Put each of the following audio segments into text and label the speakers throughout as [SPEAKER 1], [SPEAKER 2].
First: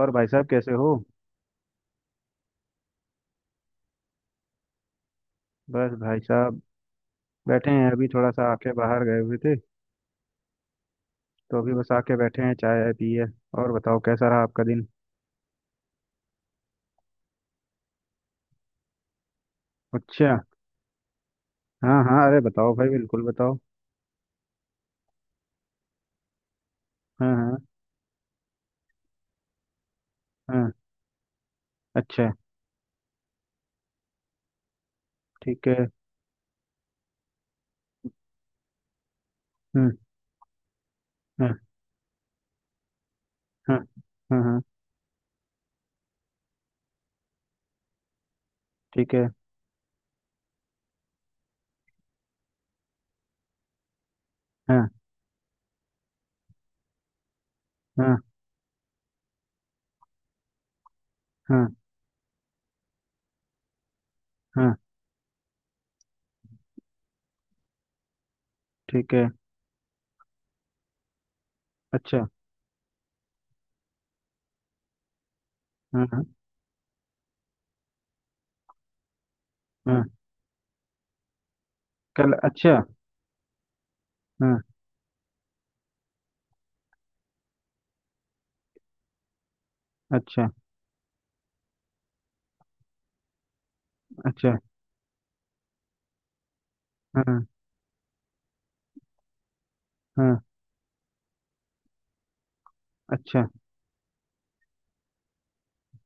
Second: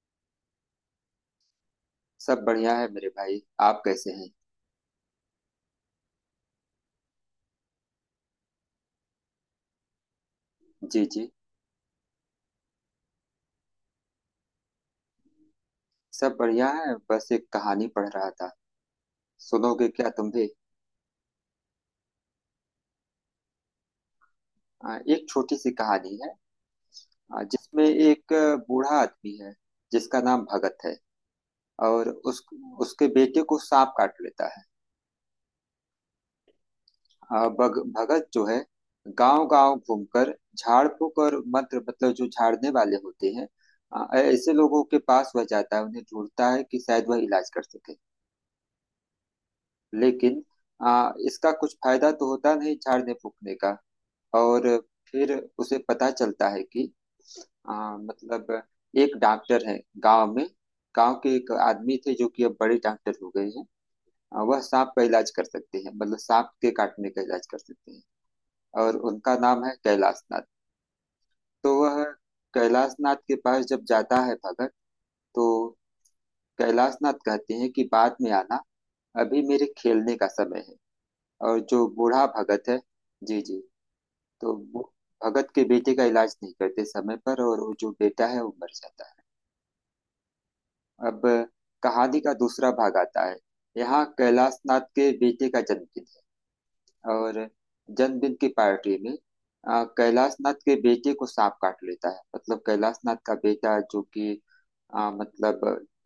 [SPEAKER 1] और भाई साहब कैसे हो?
[SPEAKER 2] सब बढ़िया है मेरे भाई। आप कैसे हैं?
[SPEAKER 1] बस भाई साहब बैठे हैं, अभी थोड़ा सा आके बाहर गए हुए थे।
[SPEAKER 2] जी जी।
[SPEAKER 1] तो अभी बस आके बैठे हैं, चाय वाय पी है। और बताओ, कैसा रहा आपका दिन?
[SPEAKER 2] सब बढ़िया है, बस एक कहानी पढ़ रहा था। सुनोगे क्या तुम
[SPEAKER 1] अच्छा।
[SPEAKER 2] भी?
[SPEAKER 1] हाँ हाँ, अरे बताओ भाई, बिल्कुल बताओ।
[SPEAKER 2] एक छोटी सी कहानी है।
[SPEAKER 1] हाँ हाँ।
[SPEAKER 2] जिसमें एक बूढ़ा आदमी है, जिसका नाम
[SPEAKER 1] हाँ।
[SPEAKER 2] भगत है। और
[SPEAKER 1] अच्छा।
[SPEAKER 2] उस उसके बेटे को सांप काट लेता है।
[SPEAKER 1] ठीक है।
[SPEAKER 2] भगत जो है, गांव गांव
[SPEAKER 1] हम्म।
[SPEAKER 2] घूमकर झाड़ फूक और
[SPEAKER 1] हाँ।
[SPEAKER 2] मंत्र, मतलब जो झाड़ने वाले होते हैं,
[SPEAKER 1] हाँ। हाँ
[SPEAKER 2] ऐसे
[SPEAKER 1] हाँ।
[SPEAKER 2] लोगों के पास वह जाता है, उन्हें ढूंढता है कि शायद वह इलाज कर सके।
[SPEAKER 1] ठीक है।
[SPEAKER 2] लेकिन इसका कुछ फायदा तो होता नहीं झाड़ने फूकने का। और
[SPEAKER 1] हाँ
[SPEAKER 2] फिर उसे पता चलता है कि
[SPEAKER 1] हाँ।
[SPEAKER 2] मतलब एक डॉक्टर है गांव में। गांव के एक
[SPEAKER 1] हाँ
[SPEAKER 2] आदमी थे जो कि अब बड़े डॉक्टर हो गए हैं। वह
[SPEAKER 1] हाँ।
[SPEAKER 2] सांप का इलाज कर सकते हैं, मतलब सांप के काटने का इलाज कर सकते हैं। और
[SPEAKER 1] ठीक है।
[SPEAKER 2] उनका नाम है कैलाश नाथ। तो वह
[SPEAKER 1] अच्छा।
[SPEAKER 2] कैलाश नाथ के पास जब जाता है भगत, तो
[SPEAKER 1] हाँ हाँ।
[SPEAKER 2] कैलाश नाथ कहते हैं कि बाद में आना, अभी मेरे
[SPEAKER 1] हाँ
[SPEAKER 2] खेलने का समय है। और जो बूढ़ा
[SPEAKER 1] कल,
[SPEAKER 2] भगत
[SPEAKER 1] अच्छा।
[SPEAKER 2] है, जी जी, तो
[SPEAKER 1] हाँ।
[SPEAKER 2] वो भगत के बेटे का इलाज नहीं करते समय पर, और वो जो बेटा है वो मर जाता है।
[SPEAKER 1] अच्छा।
[SPEAKER 2] अब कहानी का दूसरा भाग आता है। यहाँ
[SPEAKER 1] अच्छा।
[SPEAKER 2] कैलाश नाथ के बेटे का जन्मदिन है,
[SPEAKER 1] हाँ
[SPEAKER 2] और जन्मदिन की पार्टी में कैलाश
[SPEAKER 1] हाँ।
[SPEAKER 2] नाथ के बेटे को सांप काट लेता है, मतलब कैलाश नाथ का
[SPEAKER 1] अच्छा।
[SPEAKER 2] बेटा जो कि मतलब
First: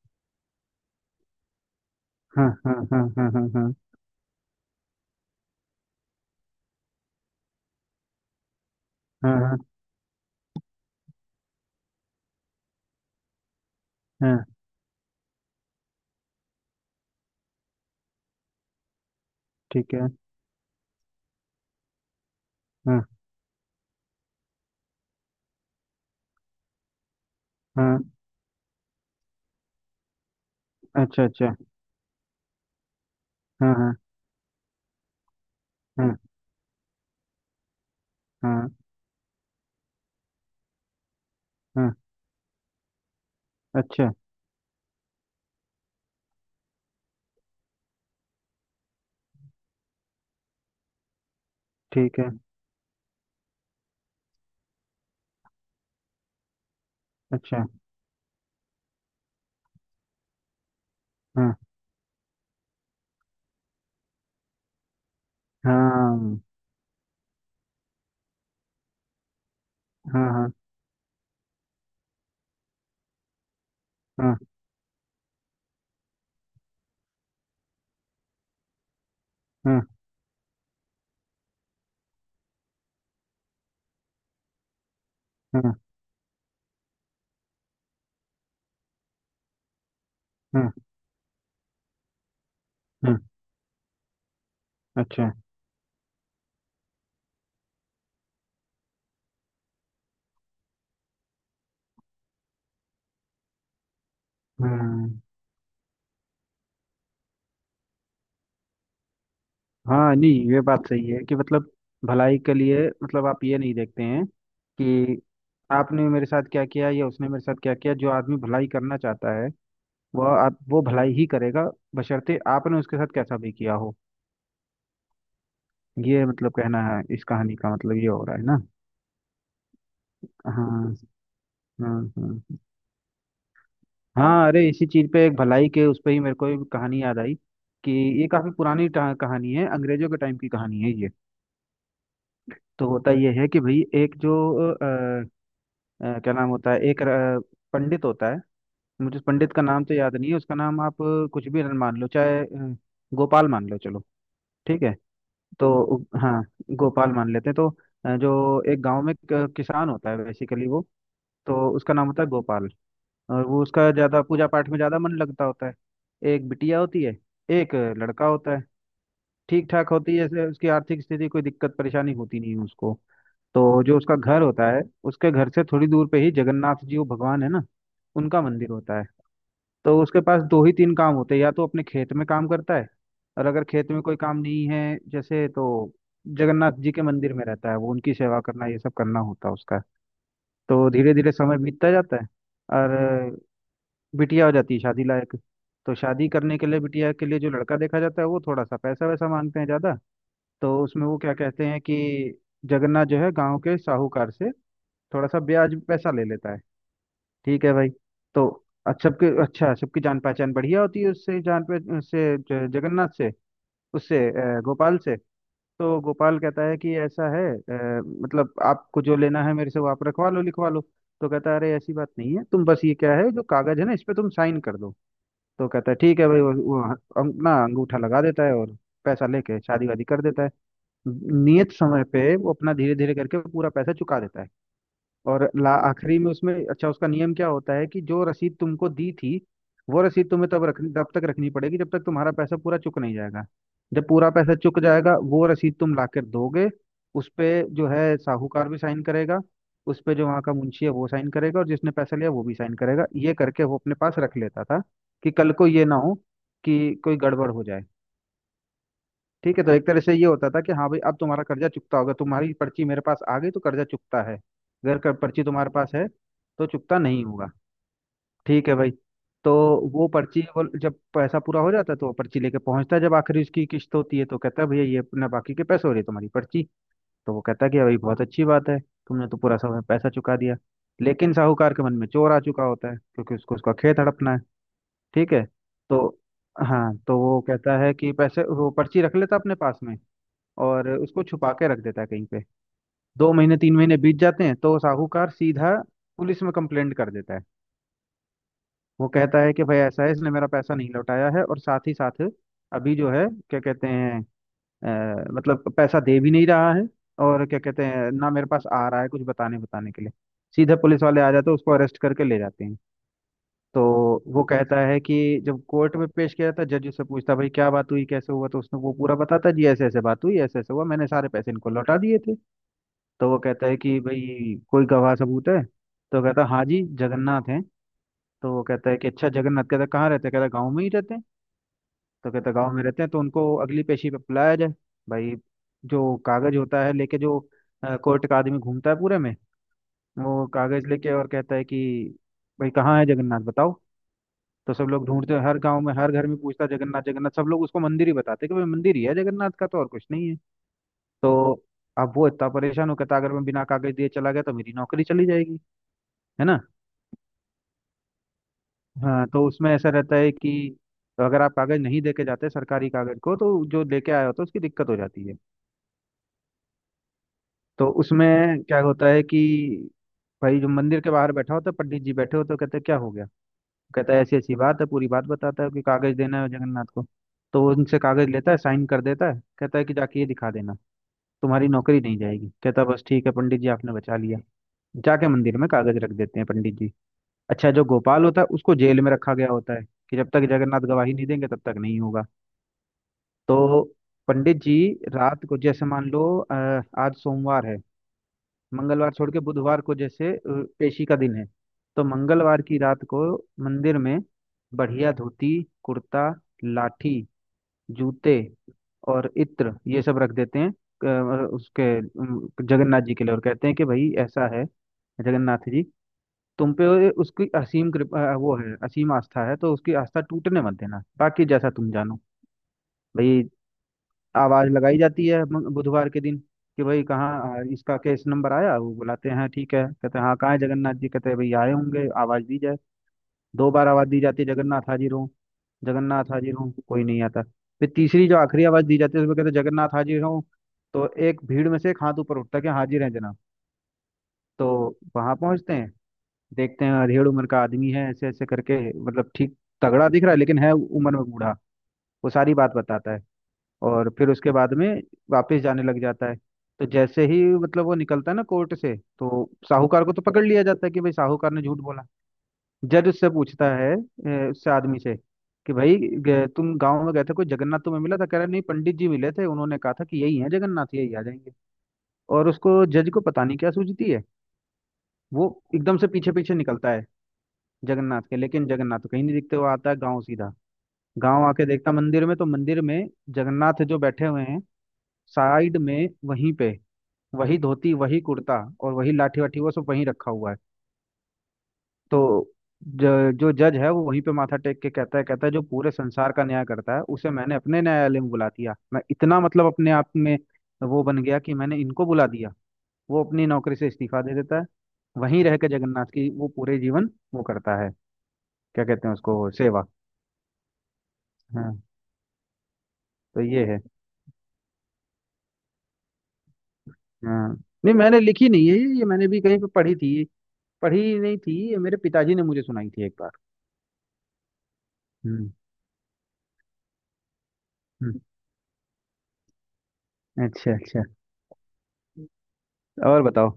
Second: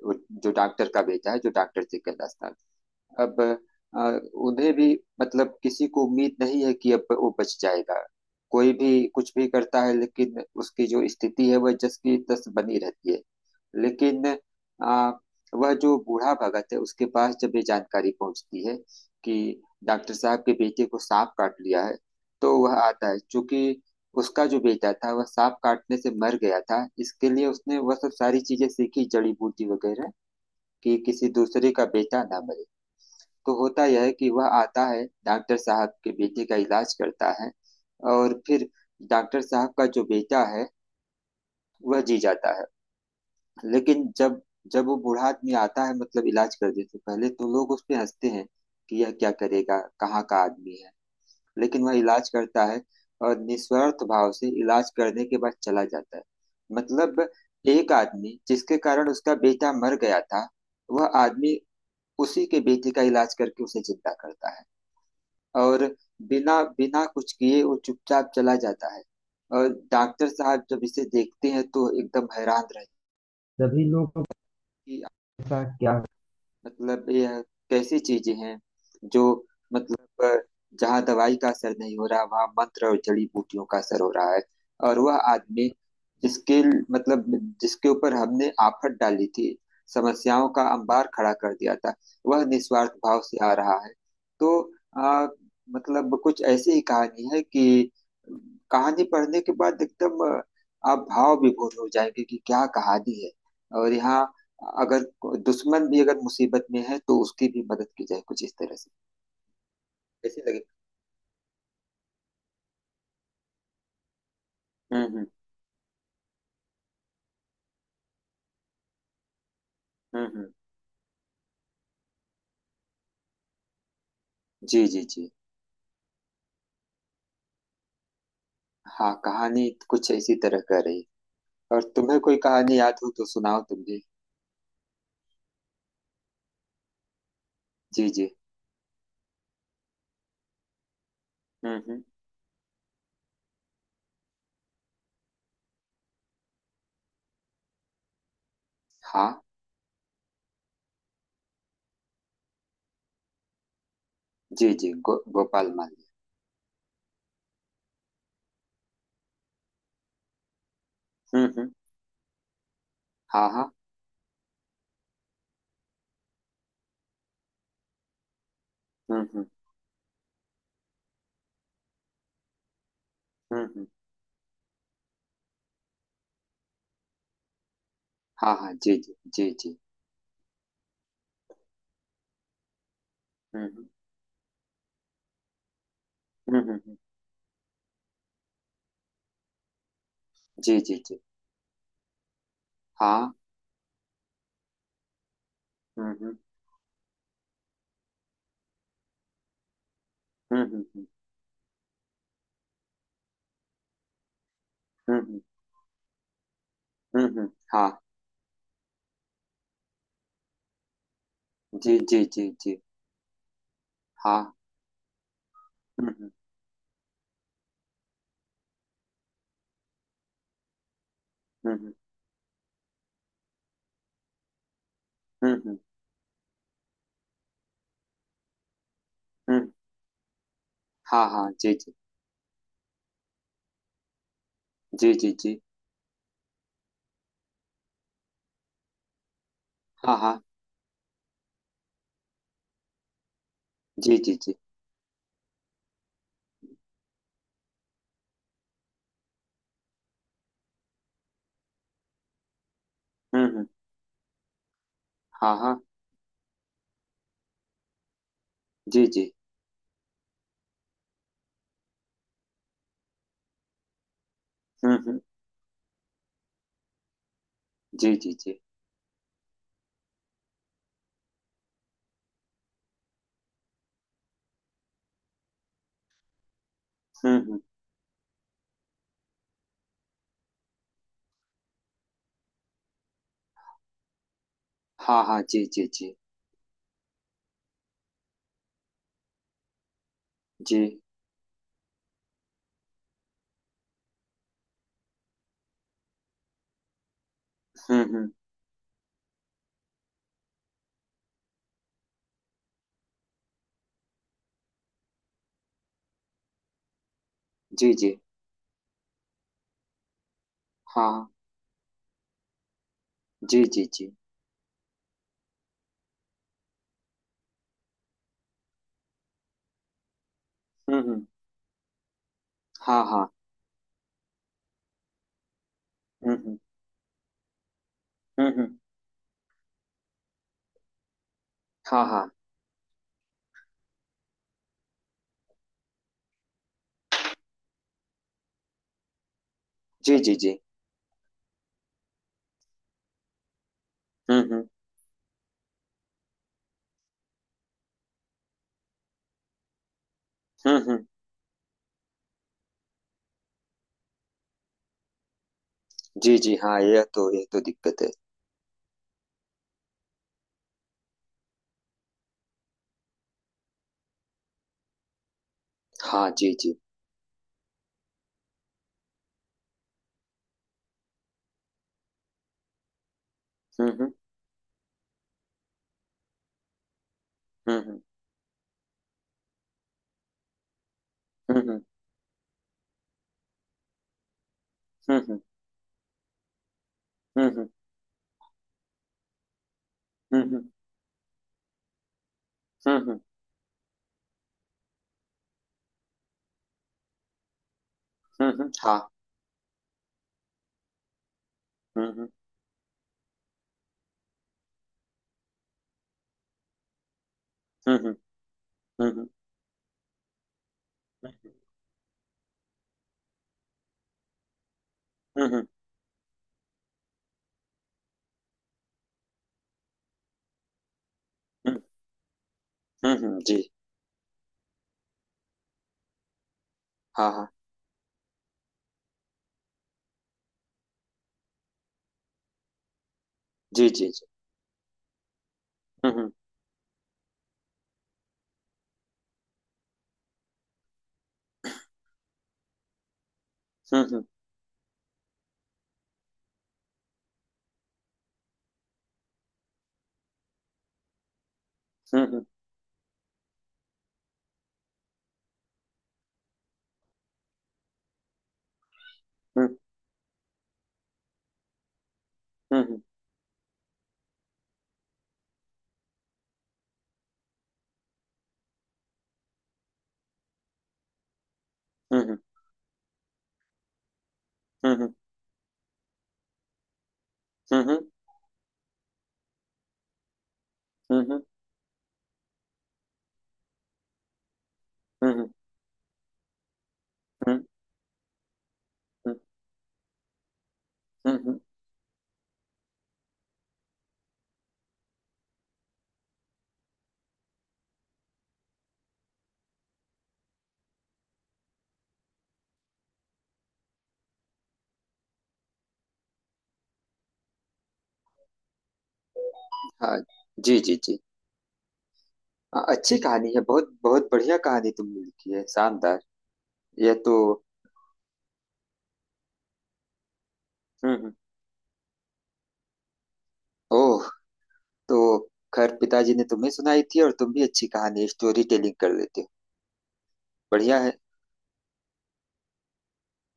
[SPEAKER 2] वो, जो डॉक्टर का बेटा है, जो डॉक्टर थे कैलाश
[SPEAKER 1] हाँ
[SPEAKER 2] नाथ।
[SPEAKER 1] हाँ हाँ हाँ
[SPEAKER 2] अब
[SPEAKER 1] हाँ हाँ।
[SPEAKER 2] आ, उन्हें भी, मतलब किसी को उम्मीद नहीं है कि अब वो बच जाएगा। कोई भी कुछ
[SPEAKER 1] हाँ
[SPEAKER 2] भी
[SPEAKER 1] हाँ।
[SPEAKER 2] करता है, लेकिन उसकी जो स्थिति है वह जस की तस बनी रहती है। लेकिन
[SPEAKER 1] हाँ,
[SPEAKER 2] आ, वह जो बूढ़ा भगत है उसके पास जब ये जानकारी पहुंचती है कि
[SPEAKER 1] ठीक है।
[SPEAKER 2] डॉक्टर साहब के बेटे को सांप काट लिया है, तो वह
[SPEAKER 1] हाँ
[SPEAKER 2] आता है, चूंकि उसका जो बेटा था वह सांप काटने से मर गया था, इसके लिए उसने वह
[SPEAKER 1] हाँ।
[SPEAKER 2] सब सारी चीजें सीखी जड़ी बूटी वगैरह, कि
[SPEAKER 1] अच्छा
[SPEAKER 2] किसी
[SPEAKER 1] अच्छा।
[SPEAKER 2] दूसरे का बेटा ना मरे। तो
[SPEAKER 1] हाँ
[SPEAKER 2] होता
[SPEAKER 1] हाँ।
[SPEAKER 2] यह है कि वह आता है, डॉक्टर साहब के
[SPEAKER 1] हाँ।
[SPEAKER 2] बेटे का इलाज करता है, और फिर
[SPEAKER 1] हाँ
[SPEAKER 2] डॉक्टर साहब का जो बेटा है
[SPEAKER 1] हाँ।
[SPEAKER 2] वह जी जाता है। लेकिन
[SPEAKER 1] अच्छा।
[SPEAKER 2] जब जब वो बूढ़ा आदमी आता है, मतलब इलाज करने से पहले, तो लोग उस पे हंसते हैं कि यह क्या करेगा, कहाँ का आदमी है। लेकिन वह
[SPEAKER 1] ठीक है।
[SPEAKER 2] इलाज करता है, और निस्वार्थ भाव से इलाज करने के बाद चला जाता है। मतलब
[SPEAKER 1] अच्छा।
[SPEAKER 2] एक आदमी जिसके कारण उसका बेटा मर गया था, वह
[SPEAKER 1] हाँ
[SPEAKER 2] आदमी उसी के बेटे का इलाज करके उसे जिंदा करता है, और
[SPEAKER 1] हाँ।
[SPEAKER 2] बिना बिना कुछ किए वो चुपचाप चला जाता है। और डॉक्टर
[SPEAKER 1] हाँ हाँ।
[SPEAKER 2] साहब जब इसे देखते हैं तो एकदम हैरान रहते हैं। सभी लोगों हैं
[SPEAKER 1] हाँ
[SPEAKER 2] कि ऐसा क्या, मतलब यह कैसी चीजें हैं जो,
[SPEAKER 1] हाँ।
[SPEAKER 2] मतलब जहाँ दवाई का असर नहीं हो रहा वहाँ मंत्र और जड़ी बूटियों का असर हो रहा है। और वह आदमी
[SPEAKER 1] हाँ
[SPEAKER 2] जिसके, मतलब जिसके ऊपर हमने आफत डाली थी, समस्याओं का
[SPEAKER 1] हाँ।
[SPEAKER 2] अंबार खड़ा कर दिया था, वह निस्वार्थ
[SPEAKER 1] हाँ,
[SPEAKER 2] भाव से आ रहा है। तो आ,
[SPEAKER 1] अच्छा।
[SPEAKER 2] मतलब कुछ ऐसी ही कहानी है कि कहानी पढ़ने के बाद एकदम आप भाव विभोर हो जाएंगे कि क्या कहानी है। और यहाँ अगर
[SPEAKER 1] हाँ
[SPEAKER 2] दुश्मन भी अगर मुसीबत में है तो उसकी भी मदद की जाए, कुछ इस तरह से।
[SPEAKER 1] हाँ,
[SPEAKER 2] ऐसे
[SPEAKER 1] नहीं ये
[SPEAKER 2] लगे।
[SPEAKER 1] बात सही है कि मतलब भलाई के लिए, मतलब आप ये नहीं देखते हैं कि
[SPEAKER 2] हम्म।
[SPEAKER 1] आपने मेरे साथ क्या किया या उसने मेरे साथ क्या किया। जो आदमी भलाई करना चाहता है
[SPEAKER 2] हम्म
[SPEAKER 1] वह
[SPEAKER 2] हम्म।
[SPEAKER 1] आप वो भलाई ही करेगा, बशर्ते आपने उसके साथ कैसा भी किया हो।
[SPEAKER 2] जी जी जी।
[SPEAKER 1] ये मतलब कहना है, इस कहानी का मतलब ये हो रहा है ना।
[SPEAKER 2] हाँ, कहानी कुछ इसी
[SPEAKER 1] हाँ
[SPEAKER 2] तरह का
[SPEAKER 1] हाँ।
[SPEAKER 2] रही। और
[SPEAKER 1] हाँ
[SPEAKER 2] तुम्हें कोई
[SPEAKER 1] हाँ।
[SPEAKER 2] कहानी याद हो तो सुनाओ तुम भी।
[SPEAKER 1] हाँ अरे, इसी चीज पे एक भलाई के उस पे ही मेरे को एक कहानी याद आई कि
[SPEAKER 2] जी
[SPEAKER 1] ये
[SPEAKER 2] जी।
[SPEAKER 1] काफी पुरानी कहानी है, अंग्रेजों के टाइम की कहानी है ये।
[SPEAKER 2] हम्म।
[SPEAKER 1] तो होता ये है कि भाई एक जो अ, क्या नाम होता है, एक पंडित होता है। मुझे उस
[SPEAKER 2] हाँ,
[SPEAKER 1] पंडित का नाम तो याद नहीं है, उसका नाम आप कुछ भी मान लो, चाहे गोपाल मान लो चलो।
[SPEAKER 2] जी
[SPEAKER 1] ठीक
[SPEAKER 2] जी,
[SPEAKER 1] है।
[SPEAKER 2] गोपाल
[SPEAKER 1] तो
[SPEAKER 2] माली।
[SPEAKER 1] हाँ गोपाल मान लेते हैं। तो जो एक गांव में एक, किसान होता है बेसिकली वो। तो
[SPEAKER 2] हम्म।
[SPEAKER 1] उसका नाम होता है गोपाल। और
[SPEAKER 2] हाँ
[SPEAKER 1] वो
[SPEAKER 2] हाँ।
[SPEAKER 1] उसका ज्यादा पूजा पाठ में ज्यादा मन लगता होता है। एक बिटिया होती है, एक लड़का होता है।
[SPEAKER 2] हम्म।
[SPEAKER 1] ठीक ठाक होती है जैसे उसकी आर्थिक स्थिति, कोई दिक्कत परेशानी होती नहीं है उसको। तो
[SPEAKER 2] हम्म।
[SPEAKER 1] जो उसका घर होता है, उसके घर से थोड़ी दूर पे ही जगन्नाथ जी, वो भगवान है ना, उनका
[SPEAKER 2] हाँ
[SPEAKER 1] मंदिर
[SPEAKER 2] हाँ। जी
[SPEAKER 1] होता है।
[SPEAKER 2] जी जी जी।
[SPEAKER 1] तो उसके पास दो ही तीन काम होते हैं, या तो अपने खेत में काम करता है, और अगर
[SPEAKER 2] हम्म।
[SPEAKER 1] खेत में कोई काम नहीं है जैसे तो जगन्नाथ
[SPEAKER 2] हम्म।
[SPEAKER 1] जी
[SPEAKER 2] हम्म।
[SPEAKER 1] के मंदिर में रहता है, वो उनकी सेवा करना ये सब करना होता है उसका।
[SPEAKER 2] जी
[SPEAKER 1] तो
[SPEAKER 2] जी
[SPEAKER 1] धीरे
[SPEAKER 2] जी।
[SPEAKER 1] धीरे समय बीतता जाता है,
[SPEAKER 2] हाँ।
[SPEAKER 1] और बिटिया हो जाती है शादी लायक। तो शादी
[SPEAKER 2] हम्म।
[SPEAKER 1] करने के लिए बिटिया के लिए जो लड़का देखा जाता है वो थोड़ा सा पैसा वैसा मांगते हैं ज्यादा। तो
[SPEAKER 2] हम्म।
[SPEAKER 1] उसमें वो क्या कहते हैं कि जगन्नाथ जो है गांव के साहूकार से थोड़ा
[SPEAKER 2] हम्म।
[SPEAKER 1] सा ब्याज पैसा ले लेता है।
[SPEAKER 2] हम्म हम्म,
[SPEAKER 1] ठीक है भाई।
[SPEAKER 2] हाँ।
[SPEAKER 1] तो अच्छा सबकी जान पहचान बढ़िया होती है उससे, जान पे
[SPEAKER 2] जी जी
[SPEAKER 1] उससे
[SPEAKER 2] जी
[SPEAKER 1] ज-
[SPEAKER 2] जी।
[SPEAKER 1] जगन्नाथ से,
[SPEAKER 2] हाँ।
[SPEAKER 1] गोपाल से। तो
[SPEAKER 2] हम्म।
[SPEAKER 1] गोपाल कहता है कि ऐसा है, मतलब आपको जो लेना है मेरे से वो आप रखवा लो लिखवा लो। तो कहता है अरे
[SPEAKER 2] हम्म
[SPEAKER 1] ऐसी बात नहीं है, तुम बस ये क्या है जो कागज है ना, इस पे तुम साइन कर दो।
[SPEAKER 2] हम्म।
[SPEAKER 1] तो कहता है ठीक है भाई। वो अंगूठा लगा देता है और पैसा लेके
[SPEAKER 2] हम्म।
[SPEAKER 1] शादी वादी कर देता है।
[SPEAKER 2] हाँ हाँ।
[SPEAKER 1] नियत
[SPEAKER 2] जी जी
[SPEAKER 1] समय पे वो अपना धीरे धीरे करके पूरा पैसा चुका देता है।
[SPEAKER 2] जी जी
[SPEAKER 1] और
[SPEAKER 2] जी।
[SPEAKER 1] ला आखिरी में उसमें अच्छा, उसका नियम क्या होता है कि जो रसीद तुमको दी थी, वो
[SPEAKER 2] हाँ
[SPEAKER 1] रसीद
[SPEAKER 2] हाँ।
[SPEAKER 1] तुम्हें तब तक रखनी पड़ेगी जब तक तुम्हारा पैसा पूरा चुक नहीं जाएगा। जब
[SPEAKER 2] जी
[SPEAKER 1] पूरा
[SPEAKER 2] जी जी।
[SPEAKER 1] पैसा चुक जाएगा, वो रसीद तुम लाकर दोगे। उस पे जो है साहूकार भी साइन करेगा। उस पे जो वहाँ का मुंशी है वो साइन करेगा, और जिसने पैसा लिया वो भी साइन करेगा, ये करके
[SPEAKER 2] हम्म।
[SPEAKER 1] वो अपने पास रख लेता था। कि कल
[SPEAKER 2] हाँ
[SPEAKER 1] को
[SPEAKER 2] हाँ।
[SPEAKER 1] ये ना हो कि कोई गड़बड़ हो जाए।
[SPEAKER 2] जी जी।
[SPEAKER 1] ठीक है। तो एक तरह से ये होता था कि हाँ भाई, अब तुम्हारा कर्जा चुकता होगा, तुम्हारी पर्ची मेरे पास आ गई तो कर्जा चुकता है, अगर
[SPEAKER 2] हम्म।
[SPEAKER 1] पर्ची तुम्हारे पास है तो चुकता नहीं होगा।
[SPEAKER 2] जी जी जी।
[SPEAKER 1] ठीक है भाई। तो वो पर्ची, वो जब पैसा पूरा हो जाता है तो वो पर्ची लेके पहुंचता है, जब आखिरी उसकी किस्त होती है तो कहता है भैया ये अपना बाकी के पैसे हो रही है तुम्हारी पर्ची। तो वो
[SPEAKER 2] हम्म।
[SPEAKER 1] कहता है कि हाँ भाई, बहुत अच्छी बात है, तुमने तो पूरा समय पैसा चुका दिया। लेकिन साहूकार के मन में चोर आ चुका होता है, क्योंकि उसको उसका खेत हड़पना है।
[SPEAKER 2] हाँ
[SPEAKER 1] ठीक
[SPEAKER 2] हाँ।
[SPEAKER 1] है।
[SPEAKER 2] जी जी
[SPEAKER 1] तो
[SPEAKER 2] जी
[SPEAKER 1] हाँ, तो वो कहता है कि पैसे, वो पर्ची रख लेता अपने पास में,
[SPEAKER 2] जी।
[SPEAKER 1] और उसको छुपा के रख देता है कहीं पे। 2 महीने 3 महीने बीत जाते हैं तो साहूकार सीधा पुलिस में कंप्लेंट कर देता है।
[SPEAKER 2] हम्म।
[SPEAKER 1] वो कहता है कि भाई ऐसा है, इसने मेरा पैसा नहीं लौटाया है, और साथ ही साथ अभी जो है क्या कहते हैं, मतलब पैसा दे भी नहीं रहा है, और क्या कहते
[SPEAKER 2] जी
[SPEAKER 1] हैं
[SPEAKER 2] जी।
[SPEAKER 1] ना मेरे पास आ रहा है कुछ बताने बताने के लिए। सीधे पुलिस
[SPEAKER 2] हाँ
[SPEAKER 1] वाले
[SPEAKER 2] हाँ।
[SPEAKER 1] आ जाते हैं, उसको अरेस्ट करके ले जाते हैं।
[SPEAKER 2] जी जी जी।
[SPEAKER 1] तो वो कहता है कि जब कोर्ट में पेश किया जाता है, जज उससे पूछता है, भाई क्या बात हुई, कैसे हुआ। तो उसने वो पूरा बताता है, जी ऐसे ऐसे बात हुई, ऐसे ऐसे हुआ, मैंने
[SPEAKER 2] हम्म।
[SPEAKER 1] सारे पैसे इनको लौटा दिए थे।
[SPEAKER 2] हाँ हाँ।
[SPEAKER 1] तो वो कहता है कि भाई कोई गवाह सबूत है। तो कहता है
[SPEAKER 2] हम्म।
[SPEAKER 1] हाँ जी, जगन्नाथ हैं। तो वो
[SPEAKER 2] हम्म।
[SPEAKER 1] कहता है कि अच्छा जगन्नाथ, कहता है कहाँ रहते हैं, कहता है गाँव में ही रहते हैं।
[SPEAKER 2] हाँ हाँ।
[SPEAKER 1] तो कहता है गाँव में रहते हैं तो उनको अगली पेशी पे बुलाया जाए। भाई जो कागज होता है लेके जो कोर्ट का आदमी घूमता है पूरे में,
[SPEAKER 2] जी जी
[SPEAKER 1] वो
[SPEAKER 2] जी।
[SPEAKER 1] कागज लेके, और कहता है कि भाई कहाँ है जगन्नाथ, बताओ।
[SPEAKER 2] हम्म।
[SPEAKER 1] तो सब लोग ढूंढते हैं, हर गांव में हर घर में पूछता है जगन्नाथ जगन्नाथ, सब लोग उसको मंदिर ही बताते हैं कि भाई मंदिर ही है जगन्नाथ का, तो और कुछ नहीं है।
[SPEAKER 2] हम्म।
[SPEAKER 1] तो अब वो इतना परेशान हो, कहता अगर मैं बिना कागज दिए चला गया तो मेरी नौकरी चली जाएगी।
[SPEAKER 2] जी
[SPEAKER 1] है
[SPEAKER 2] जी।
[SPEAKER 1] ना।
[SPEAKER 2] हाँ, यह तो दिक्कत है।
[SPEAKER 1] हाँ तो उसमें ऐसा रहता है कि तो अगर आप कागज नहीं देके जाते सरकारी कागज को, तो जो लेके आया होता है उसकी दिक्कत हो जाती है।
[SPEAKER 2] हाँ जी जी।
[SPEAKER 1] तो उसमें क्या होता है कि भाई जो मंदिर के बाहर बैठा होता है, पंडित जी बैठे होते हैं, कहते हैं क्या हो गया।
[SPEAKER 2] हम्म।
[SPEAKER 1] कहता है ऐसी ऐसी बात है, पूरी बात बताता है कि कागज देना है जगन्नाथ को। तो वो उनसे
[SPEAKER 2] हम्म
[SPEAKER 1] कागज लेता है, साइन कर देता है, कहता है कि जाके ये दिखा देना, तुम्हारी
[SPEAKER 2] हम्म।
[SPEAKER 1] नौकरी नहीं जाएगी। कहता है, बस ठीक है पंडित जी, आपने बचा लिया। जाके
[SPEAKER 2] हम्म।
[SPEAKER 1] मंदिर में कागज रख देते हैं पंडित जी।
[SPEAKER 2] हम्म
[SPEAKER 1] अच्छा जो गोपाल होता है उसको जेल में रखा गया होता है, कि जब
[SPEAKER 2] हम्म।
[SPEAKER 1] तक जगन्नाथ गवाही नहीं देंगे तब तक नहीं होगा।
[SPEAKER 2] हम्म।
[SPEAKER 1] तो पंडित जी रात को, जैसे मान लो आज सोमवार है।
[SPEAKER 2] हम्म। हाँ।
[SPEAKER 1] मंगलवार छोड़ के बुधवार को जैसे पेशी का दिन है। तो
[SPEAKER 2] हम्म।
[SPEAKER 1] मंगलवार की रात को मंदिर में बढ़िया धोती, कुर्ता, लाठी,
[SPEAKER 2] हम्म।
[SPEAKER 1] जूते,
[SPEAKER 2] हम्म
[SPEAKER 1] और इत्र ये सब रख देते हैं जगन्नाथ जी के लिए, और कहते हैं कि भाई ऐसा है
[SPEAKER 2] हम्म।
[SPEAKER 1] जगन्नाथ जी, तुम पे उसकी असीम कृपा, वो है असीम आस्था है, तो उसकी आस्था टूटने मत देना, बाकी जैसा
[SPEAKER 2] हम्म।
[SPEAKER 1] तुम जानो।
[SPEAKER 2] हुँ, हुँ,
[SPEAKER 1] भाई
[SPEAKER 2] जी।
[SPEAKER 1] आवाज लगाई जाती है बुधवार के दिन, कि भाई
[SPEAKER 2] हाँ, हाँ।
[SPEAKER 1] कहाँ, इसका केस नंबर आया वो बुलाते हैं। ठीक है, कहते हैं हाँ कहाँ है जगन्नाथ जी, कहते हैं भाई आए होंगे, आवाज दी जाए। दो
[SPEAKER 2] जी,
[SPEAKER 1] बार
[SPEAKER 2] जी,
[SPEAKER 1] आवाज दी
[SPEAKER 2] जी।
[SPEAKER 1] जाती है, जगन्नाथ हाजिर हो,
[SPEAKER 2] हुँ, हुँ।
[SPEAKER 1] जगन्नाथ हाजिर हो, कोई नहीं आता। फिर तीसरी जो आखिरी आवाज दी जाती है उसमें कहते हैं जगन्नाथ हाजिर हो। तो एक भीड़ में से एक हाथ ऊपर उठता है कि हाजिर है जनाब।
[SPEAKER 2] हुँ, हुँ।
[SPEAKER 1] तो वहां पहुंचते हैं, देखते हैं अधेड़ उम्र का आदमी है, ऐसे ऐसे करके मतलब ठीक तगड़ा दिख रहा है, लेकिन है उम्र में बूढ़ा।
[SPEAKER 2] हुँ,
[SPEAKER 1] वो
[SPEAKER 2] हुँ।
[SPEAKER 1] सारी बात बताता है और फिर उसके बाद में वापस जाने लग जाता है। तो जैसे ही मतलब वो निकलता है ना कोर्ट से, तो
[SPEAKER 2] हुँ,
[SPEAKER 1] साहूकार को तो पकड़ लिया जाता है कि भाई साहूकार ने झूठ बोला।
[SPEAKER 2] हुँ, हुँ।
[SPEAKER 1] जज उससे पूछता है, उससे आदमी से कि भाई तुम गांव में गए थे, कोई जगन्नाथ तुम्हें मिला था। कह रहा नहीं, पंडित जी मिले थे, उन्होंने कहा था कि यही है जगन्नाथ, यही आ जाएंगे।
[SPEAKER 2] हुँ, हुँ।
[SPEAKER 1] और उसको जज को पता नहीं क्या सूझती है,
[SPEAKER 2] हुँ, हुँ।
[SPEAKER 1] वो एकदम से पीछे पीछे निकलता है जगन्नाथ के, लेकिन जगन्नाथ तो कहीं नहीं दिखते। वो आता है गाँव सीधा,
[SPEAKER 2] हुँ, हुँ।
[SPEAKER 1] गाँव आके देखता मंदिर में, तो मंदिर में जगन्नाथ जो बैठे हुए हैं
[SPEAKER 2] हुँ, हुँ। हुँ, हुँ।
[SPEAKER 1] साइड में वहीं पे,
[SPEAKER 2] हुँ,
[SPEAKER 1] वही धोती, वही कुर्ता, और वही
[SPEAKER 2] हुँ।
[SPEAKER 1] लाठी वाठी वो सब वहीं रखा हुआ है।
[SPEAKER 2] हुँ, हुँ।
[SPEAKER 1] तो जो जज है वो वहीं पे माथा टेक के कहता है, कहता है जो पूरे संसार का न्याय करता है उसे मैंने अपने न्यायालय में बुला दिया, मैं इतना मतलब अपने आप में वो बन गया कि मैंने इनको बुला दिया। वो अपनी नौकरी से इस्तीफा दे देता है, वहीं रह के जगन्नाथ की वो पूरे जीवन वो करता है, क्या कहते हैं उसको, सेवा।
[SPEAKER 2] हाँ। जी, जी, जी।
[SPEAKER 1] हाँ।
[SPEAKER 2] अच्छी
[SPEAKER 1] तो
[SPEAKER 2] कहानी है।
[SPEAKER 1] ये है।
[SPEAKER 2] बहुत बहुत बढ़िया कहानी तुमने लिखी है। शानदार। यह तो।
[SPEAKER 1] हाँ नहीं मैंने लिखी नहीं है ये मैंने भी कहीं पे पढ़ी थी,
[SPEAKER 2] हुँ,
[SPEAKER 1] पढ़ी
[SPEAKER 2] हुँ।
[SPEAKER 1] नहीं थी, ये मेरे पिताजी ने मुझे सुनाई थी एक बार।
[SPEAKER 2] ओह! तो।
[SPEAKER 1] हम्म।
[SPEAKER 2] खैर, पिताजी ने तुम्हें सुनाई थी, और तुम भी अच्छी
[SPEAKER 1] हम्म,
[SPEAKER 2] कहानी स्टोरी टेलिंग कर लेते हो।
[SPEAKER 1] अच्छा
[SPEAKER 2] बढ़िया
[SPEAKER 1] अच्छा।
[SPEAKER 2] है।
[SPEAKER 1] और बताओ।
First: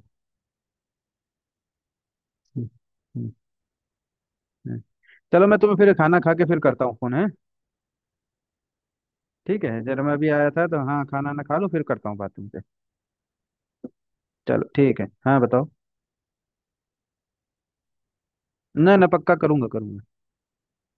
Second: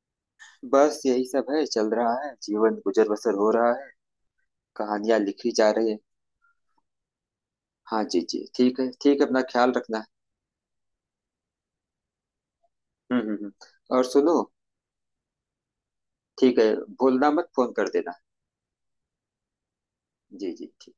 [SPEAKER 2] बस यही सब है, चल रहा है।
[SPEAKER 1] हम्म,
[SPEAKER 2] जीवन गुजर
[SPEAKER 1] हम्म,
[SPEAKER 2] बसर हो रहा है।
[SPEAKER 1] हम्म।
[SPEAKER 2] कहानियाँ
[SPEAKER 1] चलो
[SPEAKER 2] लिखी
[SPEAKER 1] मैं
[SPEAKER 2] जा
[SPEAKER 1] तुम्हें
[SPEAKER 2] रही
[SPEAKER 1] फिर
[SPEAKER 2] है।
[SPEAKER 1] खाना खा के फिर करता हूँ, फोन है।
[SPEAKER 2] हाँ जी, जी। ठीक है, ठीक है। अपना
[SPEAKER 1] ठीक
[SPEAKER 2] ख्याल
[SPEAKER 1] है, जरा
[SPEAKER 2] रखना।
[SPEAKER 1] मैं अभी आया था तो, हाँ खाना ना खा लो फिर करता हूँ बात तुमसे।
[SPEAKER 2] हम्म हम्म हम्म। और सुनो।
[SPEAKER 1] चलो ठीक है, हाँ बताओ।
[SPEAKER 2] ठीक है। भूलना मत, फोन कर देना।
[SPEAKER 1] ना ना, पक्का करूंगा करूंगा।
[SPEAKER 2] जी जी ठीक।